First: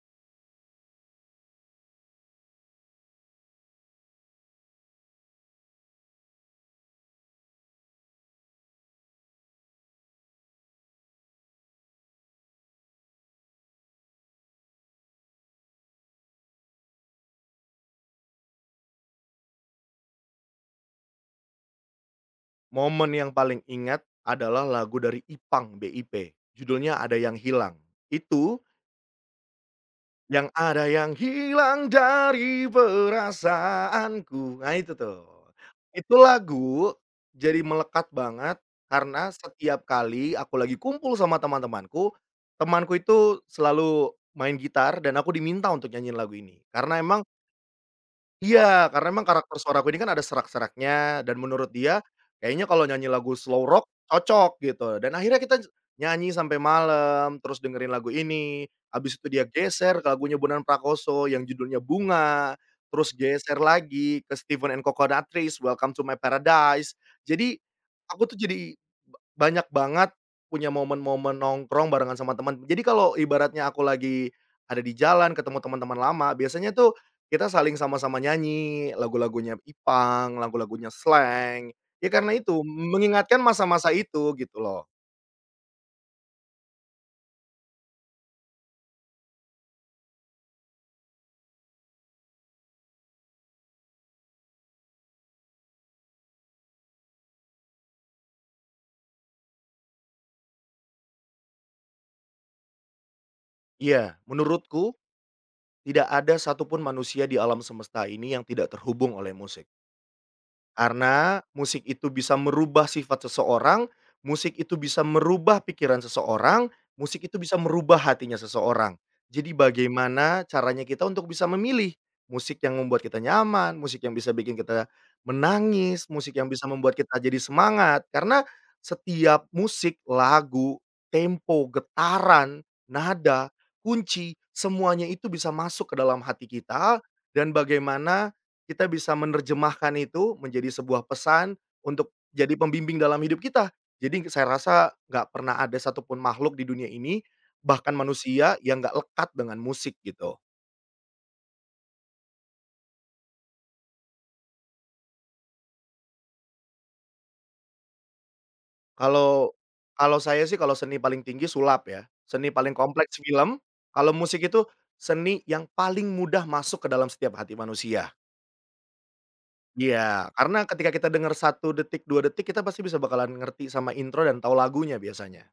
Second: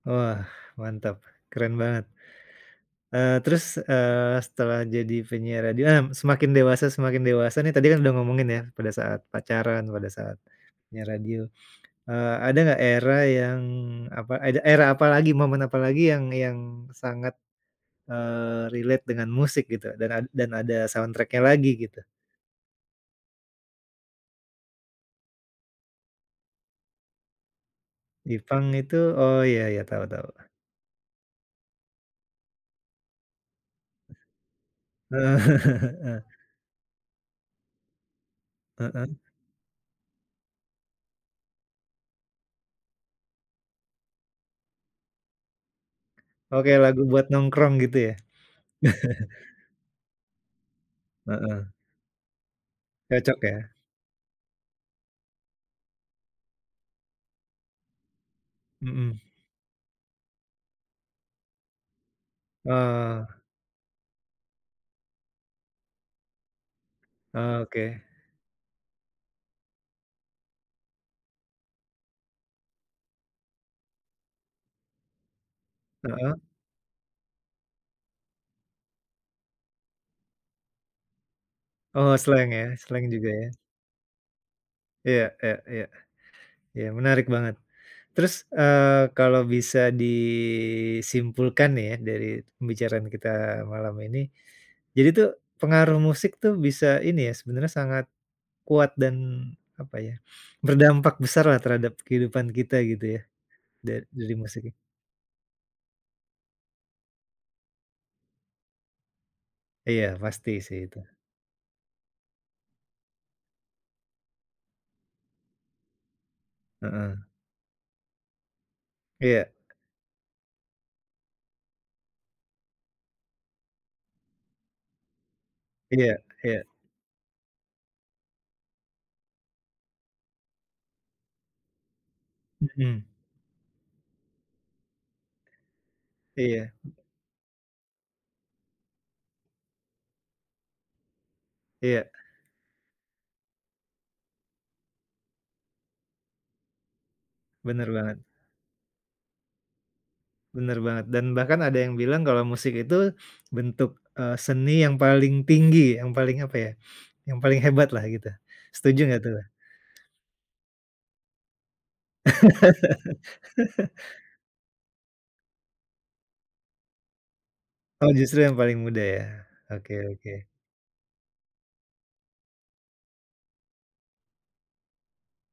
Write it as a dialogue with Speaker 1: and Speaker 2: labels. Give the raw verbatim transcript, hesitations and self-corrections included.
Speaker 1: Wah, mantap. Keren banget. Eee, terus, eee, setelah jadi penyiar radio, ah, semakin dewasa, semakin dewasa nih tadi kan udah ngomongin ya? Pada saat pacaran, pada saat penyiar radio. Eee, ada nggak era yang apa, ada era apa lagi, momen apa lagi yang yang sangat, eee, relate dengan musik gitu, dan ad dan ada soundtrack-nya lagi gitu?
Speaker 2: Momen yang paling ingat, adalah lagu dari Ipang, B-I-P. Judulnya "Ada Yang Hilang". Itu
Speaker 1: Ipang itu Oh, ya, ya. Tahu, tahu.
Speaker 2: Yang ada yang hilang dari perasaanku. Nah, itu tuh. Itu lagu, jadi melekat banget,
Speaker 1: Heeh.
Speaker 2: karena setiap kali aku lagi kumpul sama teman-temanku, temanku itu selalu main gitar, dan aku diminta untuk nyanyi lagu ini.
Speaker 1: Oke,
Speaker 2: Karena
Speaker 1: lagu buat
Speaker 2: emang
Speaker 1: nongkrong, gitu ya?
Speaker 2: iya. Karena memang karakter suara aku ini kan ada serak-seraknya, dan
Speaker 1: Heeh.
Speaker 2: menurut dia kayaknya kalau nyanyi lagu
Speaker 1: Cocok,
Speaker 2: slow
Speaker 1: ya?
Speaker 2: rock cocok, gitu. Dan akhirnya kita j nyanyi sampai malam, terus dengerin lagu ini, habis
Speaker 1: Mhm.
Speaker 2: itu dia geser ke lagunya Bondan Prakoso yang judulnya "Bunga", terus
Speaker 1: Oh.
Speaker 2: geser lagi ke Steven& Coconuttreez, "Welcome to My Paradise". Jadi,
Speaker 1: Oke.
Speaker 2: aku tuh jadi ba banyak banget punya momen-momen nongkrong, barengan sama temen. Jadi kalau ibaratnya aku lagi ada di jalan, ketemu teman-teman lama,
Speaker 1: Heeh.
Speaker 2: biasanya tuh kita saling sama-sama nyanyi lagu-lagunya Ipang, lagu-lagunya Slank. Ya
Speaker 1: Oh,
Speaker 2: karena
Speaker 1: Slank,
Speaker 2: itu,
Speaker 1: ya?
Speaker 2: m
Speaker 1: Slank juga,
Speaker 2: mengingatkan
Speaker 1: ya?
Speaker 2: masa-masa itu, gitu loh.
Speaker 1: Iya, iya, iya. Iya. Menarik banget. Terus, eee, kalau bisa disimpulkan nih, ya, dari pembicaraan kita malam ini. Jadi tuh, pengaruh musik tuh, bisa ini ya, sebenarnya sangat kuat dan, apa ya? Berdampak besarlah, terhadap kehidupan kita, gitu ya? Da
Speaker 2: Iya.
Speaker 1: dari musik ini.
Speaker 2: Menurutku, tidak ada satu pun manusia di alam semesta ini yang tidak terhubung oleh musik.
Speaker 1: Iya. Pasti sih, itu.
Speaker 2: Karena, musik itu bisa merubah sifat seseorang, musik itu bisa merubah pikiran seseorang,
Speaker 1: Heeh.
Speaker 2: musik itu bisa merubah hatinya seseorang.
Speaker 1: Iya.
Speaker 2: Jadi bagaimana caranya kita untuk bisa memilih, musik yang membuat kita nyaman, musik yang bisa bikin kita menangis,
Speaker 1: Iya,
Speaker 2: musik yang bisa
Speaker 1: iya.
Speaker 2: membuat kita jadi semangat. Karena, setiap musik, lagu, tempo, getaran,
Speaker 1: Mhm.
Speaker 2: nada, kunci. Semuanya itu bisa masuk ke dalam hati
Speaker 1: Iya.
Speaker 2: kita, dan bagaimana kita bisa menerjemahkan itu, menjadi sebuah pesan,
Speaker 1: Iya.
Speaker 2: untuk jadi pembimbing dalam hidup kita. Jadi saya rasa, nggak pernah ada satu pun makhluk di dunia ini,
Speaker 1: Benar
Speaker 2: bahkan
Speaker 1: banget.
Speaker 2: manusia, yang nggak lekat dengan musik, gitu.
Speaker 1: Benar banget. Dan bahkan ada yang bilang, kalau musik itu bentuk, e seni yang paling tinggi, yang paling apa ya? Yang paling hebatlah, gitu. Setuju nggak tuh?
Speaker 2: Kalau kalau saya sih kalau seni paling tinggi, sulap ya. Seni paling kompleks, film. Kalau musik itu, seni yang paling mudah masuk ke dalam setiap hati
Speaker 1: Oh,
Speaker 2: manusia.
Speaker 1: justru yang paling mudah, ya? Oke,
Speaker 2: Iya.
Speaker 1: oke.
Speaker 2: Karena ketika kita dengar satu detik, dua detik, kita pasti bisa bakalan ngerti sama intro, dan tahu lagunya biasanya.